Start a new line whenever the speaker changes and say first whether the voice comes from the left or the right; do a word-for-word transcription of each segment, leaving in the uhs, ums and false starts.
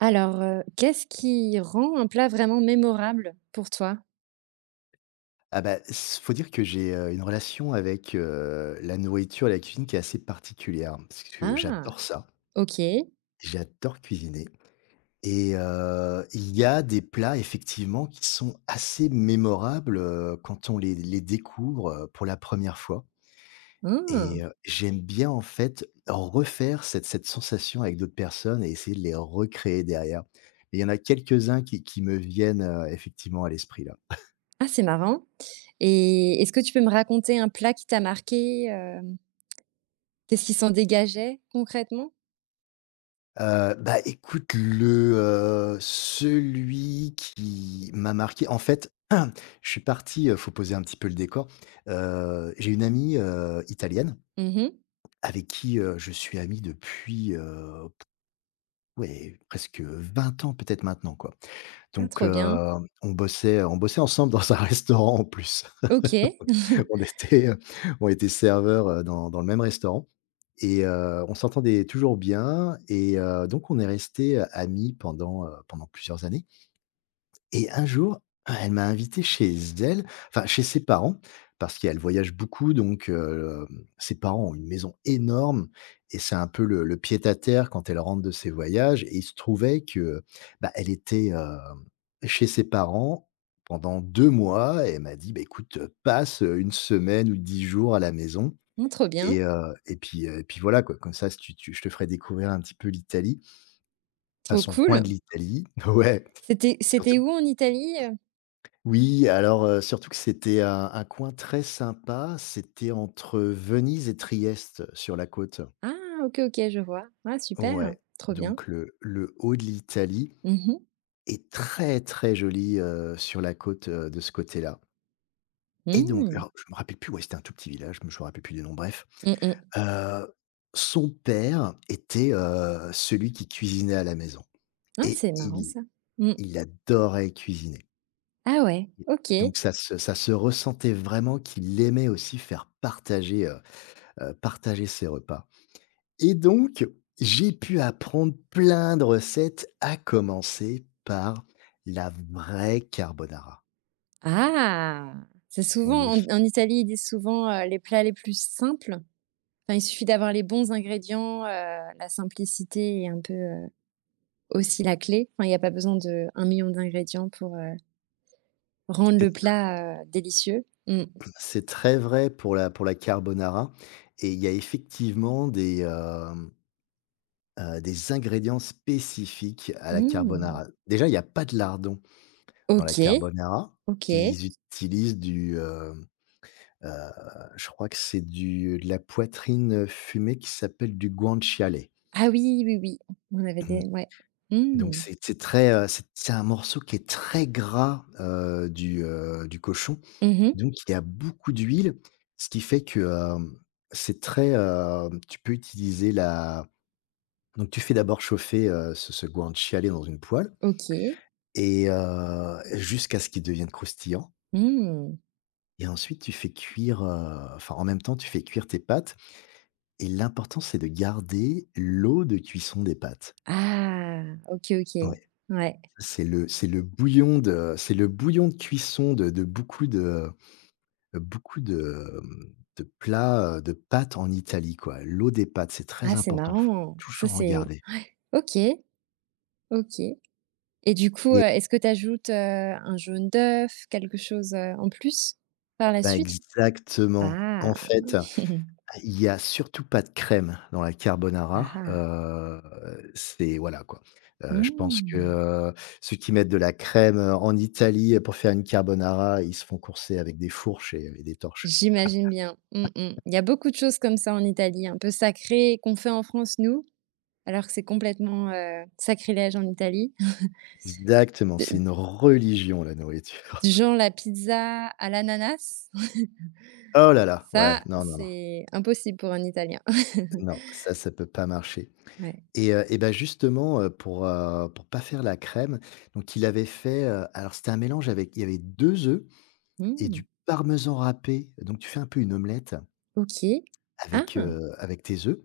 right: Alors, heu, qu'est-ce qui rend un plat vraiment mémorable pour toi?
left: Ah bah, s faut dire que j'ai, heu, une relation avec, heu, la nourriture et la cuisine qui est assez particulière, hein. Parce que
right: Ah!
left: j'adore ça,
right: OK.
left: j'adore cuisiner et heu, il y a des plats effectivement qui sont assez mémorables, heu, quand on les les découvre, heu, pour la première fois
right: Mmh.
left: et heu, j'aime bien en fait refaire cette cette sensation avec d'autres personnes et essayer de les recréer derrière. Et il y en a quelques-uns qui qui me viennent, heu, effectivement à l'esprit là.
right: Ah, c'est marrant et est-ce que tu peux me raconter un plat qui t'a marqué, hem? Qu'est-ce qui s'en dégageait concrètement?
left: Heu, bah, écoute le, heu, celui qui m'a marqué en fait, je suis parti, heu, faut poser un petit peu le décor. Heu, j'ai une amie, heu, italienne
right: Mmh.
left: avec qui, heu, je suis ami depuis, heu, ouais, presque vingt ans peut-être maintenant, quoi.
right: Ah,
left: Donc,
right: trop bien.
left: heu, on bossait on bossait ensemble dans un restaurant en plus.
right: OK.
left: On était, on était serveurs, heu, dans dans le même restaurant et heu, on s'entendait toujours bien et heu, donc on est restés, heu, amis pendant, heu, pendant plusieurs années et un jour, elle m'a invité chez elle, enfin chez ses parents, parce qu'elle voyage beaucoup donc hem, ses parents ont une maison énorme et c'est un peu le le pied-à-terre quand elle rentre de ses voyages et il se trouvait que, bah, elle était, hem, chez ses parents pendant deux mois et elle m'a dit: «Bah, écoute, passe une semaine ou dix jours à la maison».
right: Mmh, trop bien,
left: Et heu, et puis, heu et puis voilà quoi, comme ça si tu tu je te ferai découvrir un petit peu l'Italie, enfin
right: trop
left: son coin de
right: cool.
left: l'Italie. Ouais,
right: C'était c'était
left: surtout
right: où en Italie, heu?
left: oui, alors, heu, surtout que c'était un un coin très sympa, c'était entre Venise et Trieste, sur la côte.
right: Ah, OK, OK, je vois. Ah, super,
left: Ouais,
right: trop bien.
left: donc le le haut de l'Italie
right: Mmh mh.
left: est très, très joli, heu, sur la côte, heu, de ce côté-là et donc
right: Mmh.
left: alors je me rappelle plus, ouais, c'était un tout petit village, mais je me rappelle plus du nom, bref.
right: Mmh mmh.
left: Heu, son père était, heu, celui qui cuisinait à la maison.
right: Ah,
left: Et
right: c'est marrant
left: il
right: ça. Mmh.
left: il adorait cuisiner.
right: Ah ouais, OK.
left: Donc ça se ça se ressentait vraiment qu'il aimait aussi faire partager, heu heu, partager ses repas. Et donc, j'ai pu apprendre plein de recettes, à commencer par la vraie carbonara.
right: Ah! C'est souvent
left: Oui,
right: en en Italie, ils disent souvent, heu, les plats les plus simples. Enfin, il suffit d'avoir les bons ingrédients, heu, la simplicité est un peu, heu, aussi la clé. Enfin, il n'y a pas besoin de un million d'ingrédients pour, heu, rendre le
left: c'est
right: plat, heu, délicieux. Mmh.
left: c'est très vrai pour la pour la carbonara et il y a effectivement des, hem, heu, des ingrédients spécifiques à la
right: Mmh.
left: carbonara. Déjà, il n'y a pas de lardons. Dans la
right: OK,
left: carbonara,
right: OK.
left: ils utilisent du, hem, heu, je crois que c'est du de la poitrine, heu, fumée qui s'appelle du guanciale.
right: Ah oui, oui, oui, on avait des
left: Mmh,
right: ouais.
left: donc
right: Mmh.
left: c'est c'est très, heu, c'est c'est un morceau qui est très gras, heu, du, heu, du cochon.
right: Mmh.
left: Donc il y a beaucoup d'huile, ce qui fait que, hem, c'est très, heu, tu peux utiliser la donc tu fais d'abord chauffer, heu, ce ce guanciale dans une poêle
right: OK.
left: et heu, jusqu'à ce qu'il devienne croustillant.
right: Mmh.
left: Et ensuite, tu fais cuire, heu, enfin, en même temps, tu fais cuire tes pâtes et l'important, c'est de garder l'eau de cuisson des pâtes.
right: Ah! OK, OK.
left: Ouais,
right: Ouais.
left: c'est le c'est le bouillon de c'est le bouillon de cuisson de de beaucoup de beaucoup de, mmh, de plats, heu, de pâtes en Italie, quoi. L'eau des pâtes, c'est très
right: Ah, c'est
left: important, faut
right: marrant. Ça,
left: toujours en
right: c'est
left: garder
right: ouais. OK, OK. Et du coup, heu,
left: et
right: est-ce que tu ajoutes, euh, un jaune d'œuf, quelque chose, heu, en plus par la
left: bah,
right: suite?
left: exactement.
right: Ah!
left: En fait, il y a surtout pas de crème dans la
right: Ah
left: carbonara,
right: ah.
left: heu, c'est voilà quoi. Heu, je pense que,
right: Mmh.
left: heu, ceux qui mettent de la crème, heu, en Italie pour faire une carbonara, ils se font courser avec des fourches et et des torches.
right: J'imagine bien. Mmh mh. Il y a beaucoup de choses comme ça en Italie, un peu sacrées, qu'on fait en France nous, alors que c'est complètement, heu, sacrilège en Italie.
left: Exactement, c'est une religion la
right: De
left: nourriture.
right: genre la pizza à l'ananas,
left: Oh là là,
right: ça,
left: ouais, non, non, non,
right: c'est impossible pour un Italien.
left: non, ça, ça peut pas marcher
right: Ouais.
left: et heu, et bah, justement, heu, pour, heu, pour pas faire la crème, donc il avait fait, heu, alors c'était un mélange avec il y avait deux œufs et
right: Mmh.
left: du parmesan râpé, donc tu fais un peu une omelette
right: OK.
left: avec,
right: Ah!
left: heu, avec tes œufs,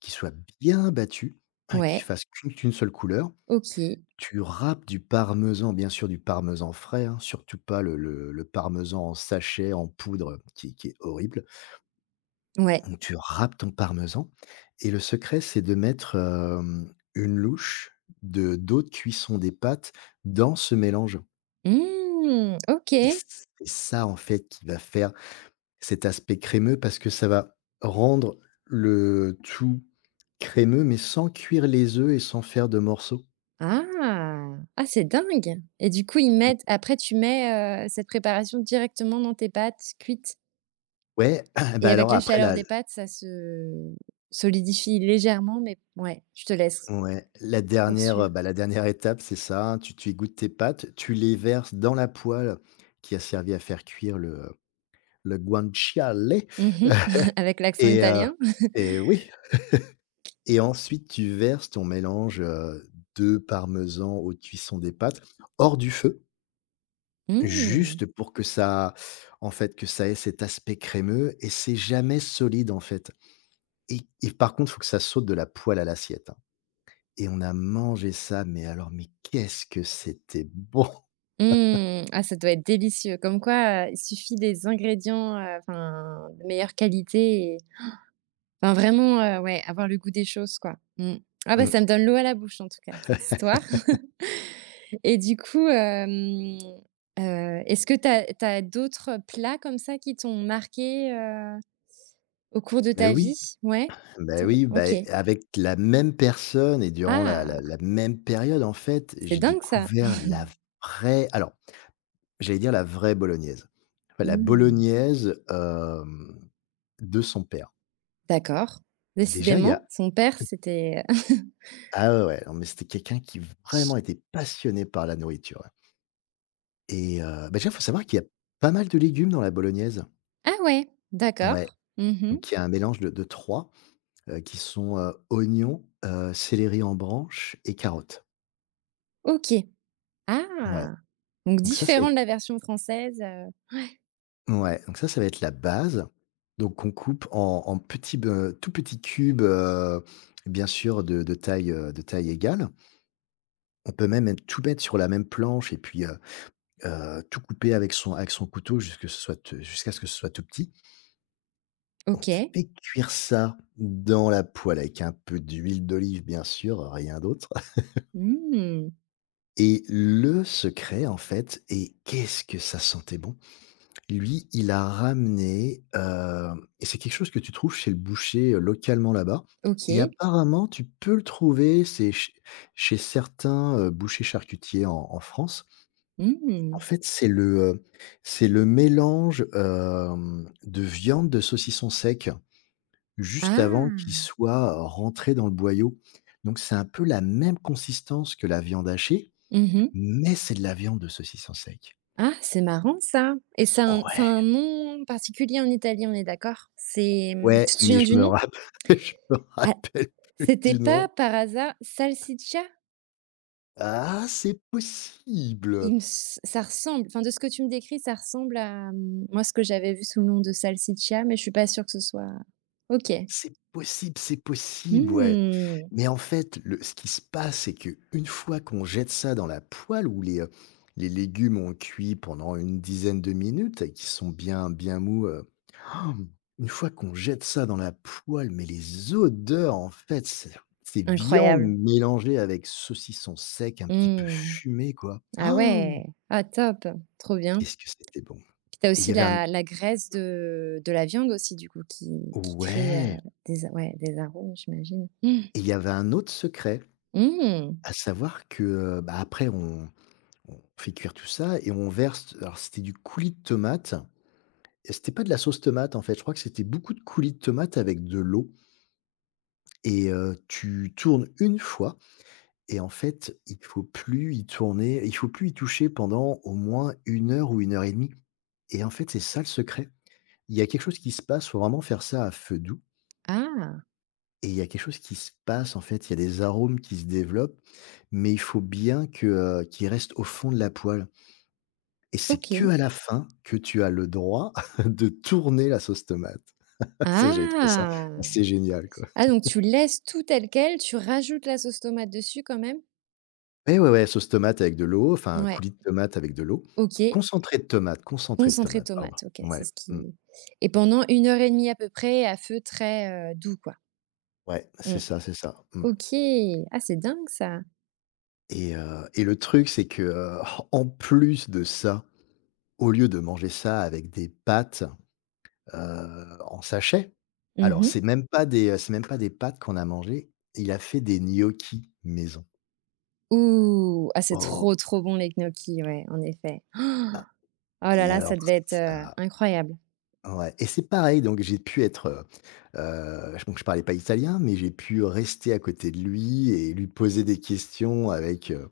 left: qui soient bien battus, hein, qui
right: Ouais.
left: fassent qu'une qu'une seule couleur.
right: OK.
left: Tu râpes du parmesan, bien sûr du parmesan frais, hein, surtout pas le le le parmesan en sachet, en poudre, qui qui est horrible.
right: Ouais.
left: Donc tu râpes ton parmesan et le secret, c'est de mettre, hem, une louche de d'eau de cuisson des pâtes dans ce mélange
right: Mmh, OK.
left: et c'est ça, en fait, qui va faire cet aspect crémeux parce que ça va rendre le tout crémeux, mais sans cuire les œufs et sans faire de morceaux.
right: Ah! Ah, c'est dingue! Et du coup, ils mettent après tu mets, heu, cette préparation directement dans tes pâtes cuites
left: Ouais,
right: et
left: bah,
right: avec
left: alors
right: la
left: après
right: chaleur
left: la
right: des pâtes, ça se solidifie légèrement, mais ouais, je te laisse
left: ouais, la dernière, heu,
right: poursuivre.
left: bah, la dernière étape, c'est ça, hein, tu tu égouttes tes pâtes, tu les verses dans la poêle qui a servi à faire cuire le le guanciale
right: Mmh. Avec l'accent
left: et heu,
right: italien.
left: et oui, et ensuite tu verses ton mélange, heu, de parmesan aux cuissons des pâtes hors du feu.
right: Mmh.
left: Juste pour que ça en fait, que ça ait cet aspect crémeux et c'est jamais solide, en fait. Et et par contre, faut que ça saute de la poêle à l'assiette, hein, et on a mangé ça, mais alors, mais qu'est-ce que c'était bon!
right: Mmh. Ah, ça doit être délicieux. Comme quoi, heu, il suffit des ingrédients, heu, enfin, de meilleure qualité et enfin vraiment, heu, ouais, avoir le goût des choses, quoi. Mmh. Ah bah,
left: Mmh.
right: ça me donne l'eau à la bouche, en tout cas, cette histoire. Et du coup, hem, heu, est-ce que tu as d'autres plats comme ça qui t'ont marqué, heu, au cours de
left: Beh
right: ta
left: oui,
right: vie? Ouais?
left: beh
right: T'aur
left: oui,
right: OK.
left: beh, avec la même personne et durant la la
right: Ah!
left: la même période, en fait,
right: C'est
left: j'ai
right: dingue ça.
left: découvert la vraie, alors, j'allais dire la vraie bolognaise. Enfin, la
right: Mmh.
left: bolognaise, hem, de son père.
right: D'accord.
left: Déjà, il y
right: Décidément,
left: a,
right: son père, c'était
left: ah ouais, ouais, non, mais c'était quelqu'un qui vraiment était passionné par la nourriture, ouais, et heu, bah, déjà, il faut savoir qu'il y a pas mal de légumes dans la bolognaise.
right: ah ouais,
left: Ouais,
right: d'accord. Mmh.
left: donc il y a un mélange de de trois, heu, qui sont, heu, oignons, heu, céleri en branche et carottes.
right: OK.
left: Ouais,
right: Ah! Donc
left: donc ça, ça va
right: différent
left: être
right: de la version française, heu,
left: ouais, donc ça, ça va être la base. Donc on coupe en en petits be tout petits cubes, heu, bien sûr de de taille, heu, de taille égale. On peut même tout mettre sur la même planche et puis, heu, tout couper avec son avec son couteau jusque ce soit te jusqu'à ce que ce soit tout petit. On
right: OK.
left: fait cuire ça dans la poêle avec un peu d'huile d'olive, bien sûr, rien d'autre,
right: Mmh.
left: et le secret, en fait, et qu'est-ce que ça sentait bon! Lui, il a ramené, hem, et c'est quelque chose que tu trouves chez le boucher, heu, localement là-bas et
right: OK.
left: apparemment tu peux le trouver, c'est ch chez certains, heu, bouchers charcutiers en en France.
right: Mmh.
left: En fait, c'est le, heu, c'est le mélange, hem, de viande, de saucisson sec, juste avant qu'il
right: Ah!
left: soit rentré dans le boyau. Donc c'est un peu la même consistance que la viande hachée,
right: Mmh.
left: mais c'est de la viande de saucisson sec.
right: Ah, c'est marrant ça. Et c'est un c'est
left: Ouais,
right: un nom particulier en Italie, on est d'accord? C'est,
left: ouais,
right: tu te
left: mais
right: souviens
left: je
right: du
left: me
right: nom?
left: rappelle, je me
right: Ah,
left: rappelle plus
right: c'était
left: du
right: pas
left: nom.
right: par hasard salsiccia?
left: Ah, c'est possible!
right: Il me s ça ressemble, enfin, de ce que tu me décris, ça ressemble à, mmh, moi, ce que j'avais vu sous le nom de salsiccia, mais je suis pas sûre que ce soit. OK.
left: C'est possible, c'est possible, ouais.
right: Mmh,
left: Mais en fait, le ce qui se passe, c'est que une fois qu'on jette ça dans la poêle où les, heu, les légumes ont cuit pendant une dizaine de minutes et qu'ils sont bien, bien mous, heu, une fois qu'on jette ça dans la poêle, mais les odeurs, en fait, c'est c'est viande
right: incroyable.
left: mélangée avec saucisson sec un petit peu
right: Mmh.
left: fumé, quoi.
right: Ah
left: Ah,
right: ouais. Ah top, trop bien.
left: qu'est-ce que c'était bon!
right: Puis tu
left: Et il
right: aussi
left: y avait un
right: la la graisse de de la viande aussi du coup qui qui crée, heu,
left: ouais,
right: des a ouais, des arômes, j'imagine. Mmh.
left: et il y avait un autre secret,
right: Mmh.
left: à savoir que, heu, bah, après on on fait cuire tout ça et on verse, alors c'était du coulis de tomate et c'était pas de la sauce tomate, en fait, je crois que c'était beaucoup de coulis de tomate avec de l'eau et heu, tu tournes une fois et en fait, il faut plus y tourner il faut plus y toucher pendant au moins une heure ou une heure et demie. Et en fait, c'est ça le secret. Il y a quelque chose qui se passe, faut vraiment faire ça à feu doux
right: Ah,
left: et il y a quelque chose qui se passe, en fait, il y a des arômes qui se développent, mais il faut bien que, heu, qu'ils restent au fond de la poêle. Et c'est que
right: OK.
left: à la fin que tu as le droit de tourner la sauce tomate. Ça, j'ai trouvé ça
right: Ah!
left: assez génial, quoi.
right: Ah donc tu laisses tout tel quel, tu rajoutes la sauce tomate dessus quand même?
left: Mais ouais, ouais, sauce tomate avec de l'eau, enfin,
right: Ouais,
left: coulis de tomate avec de l'eau.
right: OK.
left: Concentré de tomate, concentré de
right: Concentré de
left: tomate, pardon.
right: tomate, OK, c'est
left: Ouais,
right: ce
left: mmh,
right: qui et pendant une heure et demie à peu près à feu très, heu, doux quoi?
left: ouais, c'est
right: Mmh.
left: ça, c'est ça, mmh,
right: OK. Ah, c'est dingue ça.
left: et heu, et le truc, c'est que, heu, en plus de ça, au lieu de manger ça avec des pâtes, heu, en sachet, alors c'est
right: Mmh.
left: même pas des, euh, c'est même pas des pâtes qu'on a mangées, il a fait des gnocchis maison.
right: Ouh! Ah, c'est
left: Oh!
right: trop, trop bon les gnocchis, ouais, en effet. Oh là
left: Et
right: là,
left: alors,
right: ça devait être, heu,
left: ça,
right: incroyable.
left: ouais, et c'est pareil, donc j'ai pu être, heu heu, donc je parlais pas italien, mais j'ai pu rester à côté de lui et lui poser des questions avec, heu,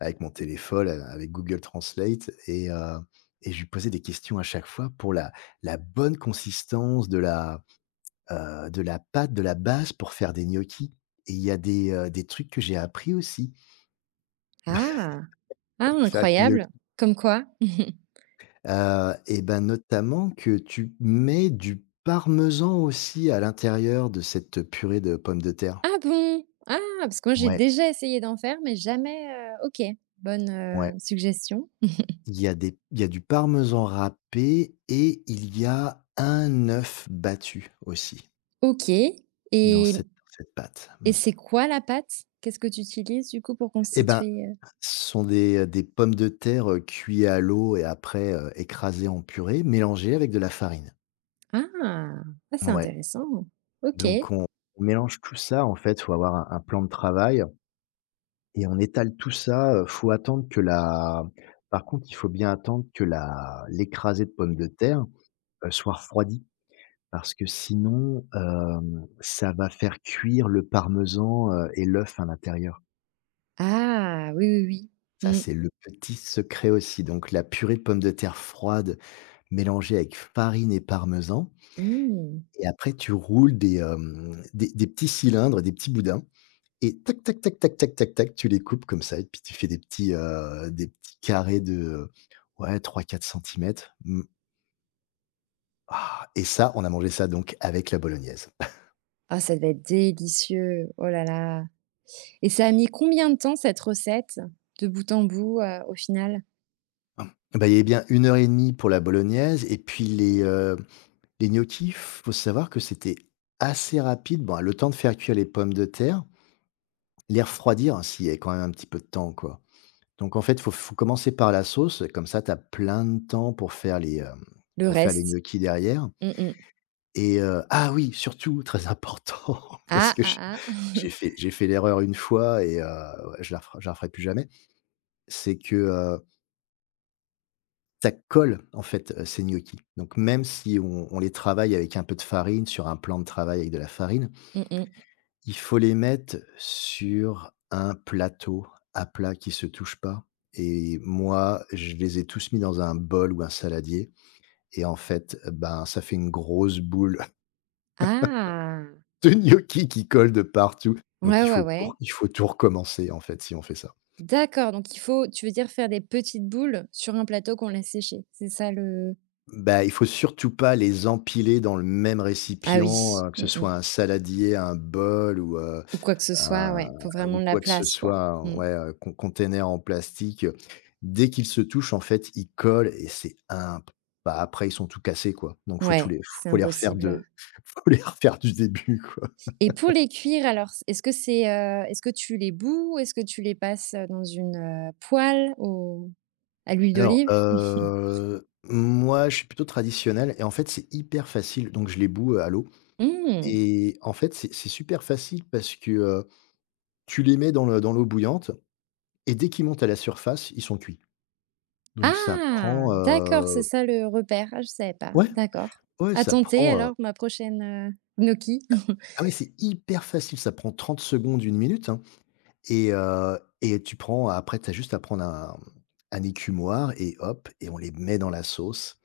left: avec mon téléphone, a avec Google Translate et heu et je lui posais des questions à chaque fois pour la la bonne consistance de la, heu, de la pâte, de la base pour faire des gnocchis. Et il y a des, heu, des trucs que j'ai appris aussi
right: Ah! Ah,
left: pour faire les
right: incroyable!
left: gnocchis.
right: Comme quoi?
left: Heu et ben, notamment que tu mets du parmesan aussi à l'intérieur de cette purée de pommes de terre.
right: Ah bon? Ah, parce que moi, j'ai
left: Ouais,
right: déjà essayé d'en faire, mais jamais, heu, OK, bonne, heu,
left: ouais.
right: suggestion.
left: Il y a des il y a du parmesan râpé et il y a un œuf battu aussi
right: OK
left: dans
right: et
left: cette cette pâte.
right: et
left: Mmh,
right: c'est quoi la pâte? Qu'est-ce que tu utilises, du coup, pour
left: et ben,
right: constituer, heu?
left: ce sont des, des pommes de terre, heu, cuits à l'eau et après, heu, écrasées en purée, mélangées avec de la farine.
right: Ah! Ah, c'est
left: Ouais,
right: intéressant. OK.
left: donc on on mélange tout ça en fait, faut avoir un un plan de travail. Et on étale tout ça, heu, faut attendre que la par contre, il faut bien attendre que la l'écrasée de pommes de terre, heu, soit refroidie parce que sinon, hem, ça va faire cuire le parmesan, heu et l'œuf à l'intérieur.
right: Ah, oui, oui,
left: Ça, c'est
right: oui.
left: le petit secret aussi. Donc la purée de pommes de terre froide mélangée avec farine et parmesan.
right: Mmh. Mmh.
left: Et après tu roules des, hem, des des petits cylindres, des petits boudins. Et tac, tac, tac, tac, tac, tac, tac, tu les coupes comme ça et puis tu fais des petits, heu, des petits carrés de, heu, ouais, trois quatre centimètres, mmh, ah, et ça, on a mangé ça donc avec la bolognaise.
right: Ah, ça devait être délicieux. Oh là là, et ça a mis combien de temps, cette recette, de bout en bout, heu, au final?
left: Hum. Bah, il y avait bien une heure et demie pour la bolognaise et puis les, heu, les gnocchis, faut savoir que c'était assez rapide. Bon, le temps de faire cuire les pommes de terre, les refroidir, hein, s'il y avait quand même un petit peu de temps, quoi. Donc en fait, faut faut commencer par la sauce, comme ça tu as plein de temps pour faire les, hem,
right: Le
left: pour faire les
right: reste?
left: gnocchis derrière.
right: Mmh mh.
left: Et heu ah oui, surtout, très important, parce
right: Ah,
left: que j'ai
right: ah, ah.
left: j'ai fait j'ai fait l'erreur une fois et heu, ouais, je la refer je la referai plus jamais. C'est que, heu, ça colle, en fait, heu, ces gnocchis. Donc même si on on les travaille avec un peu de farine, sur un plan de travail avec de la farine,
right: Mmh mh.
left: il faut les mettre sur un plateau à plat qui se touche pas, et moi, je les ai tous mis dans un bol ou un saladier, et en fait, ben, ça fait une grosse boule
right: Ah!
left: de gnocchi qui colle de partout. Donc
right: Ouais,
left: il
right: ouais,
left: faut tout
right: ouais.
left: il faut tout recommencer en fait si on fait ça.
right: D'accord, donc il faut tu veux dire faire des petites boules sur un plateau qu'on laisse sécher? C'est ça le.
left: Bah, il faut surtout pas les empiler dans le même
right: Ah
left: récipient,
right: oui.
left: heu, que
right: Mmh
left: ce
right: mh.
left: soit un saladier, un bol ou, heu,
right: Ou quoi que ce soit,
left: un
right: ouais, faut vraiment
left: ou
right: de la
left: quoi que ce
right: place, quoi.
left: soit, un-
right: Mmh.
left: ouais, heu, con container en plastique. Dès qu'ils se touchent, en fait, ils collent et c'est un bah, après ils sont tout cassés, quoi. Donc faut tous
right: Ouais,
left: les
right: c'est
left: faut les refaire
right: impossible,
left: de faut les refaire du début, quoi.
right: et pour les cuire alors, c est-ce que c'est, heu, est-ce que tu les bous? Est-ce que tu les passes, heu, dans une, heu, poêle au à l'huile
left: Alors,
right: d'olive?
left: heu, moi, je suis plutôt traditionnel et en fait, c'est hyper facile, donc je les boue heu, à l'eau,
right: Mmh.
left: et en fait, c'est c'est super facile parce que, heu, tu les mets dans le dans l'eau bouillante, et dès qu'ils montent à la surface, ils sont cuits. Donc ça
right: Ah!
left: prend,
right: D'accord, c'est
left: heu
right: ça le repère. Ah, je savais pas.
left: ouais,
right: D'accord.
left: ouais,
right: À
left: ça
right: tenter
left: prend, heu
right: alors ma prochaine, heu, gnocchi.
left: ah, ouais, c'est hyper facile, ça prend trente secondes, une minute, hein. Et heu et tu prends après, tu as juste à prendre un, mmh, un écumoire et hop, et on les met dans la sauce,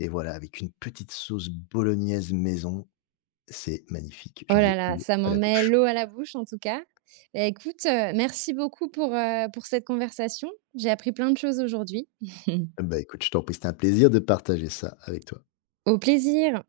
left: et voilà, avec une petite sauce bolognaise maison. C'est magnifique,
right: Oh
left: j'en
right: là
left: ai
right: là,
left: l'eau
right: ça
left: à
right: m'en
left: la
right: met
left: bouche.
right: l'eau à la bouche en tout cas. Bah, écoute, heu, merci beaucoup pour, heu, pour cette conversation. J'ai appris plein de choses aujourd'hui.
left: Bah, écoute, je t'en prie, c'était un plaisir de partager ça avec toi.
right: Au plaisir.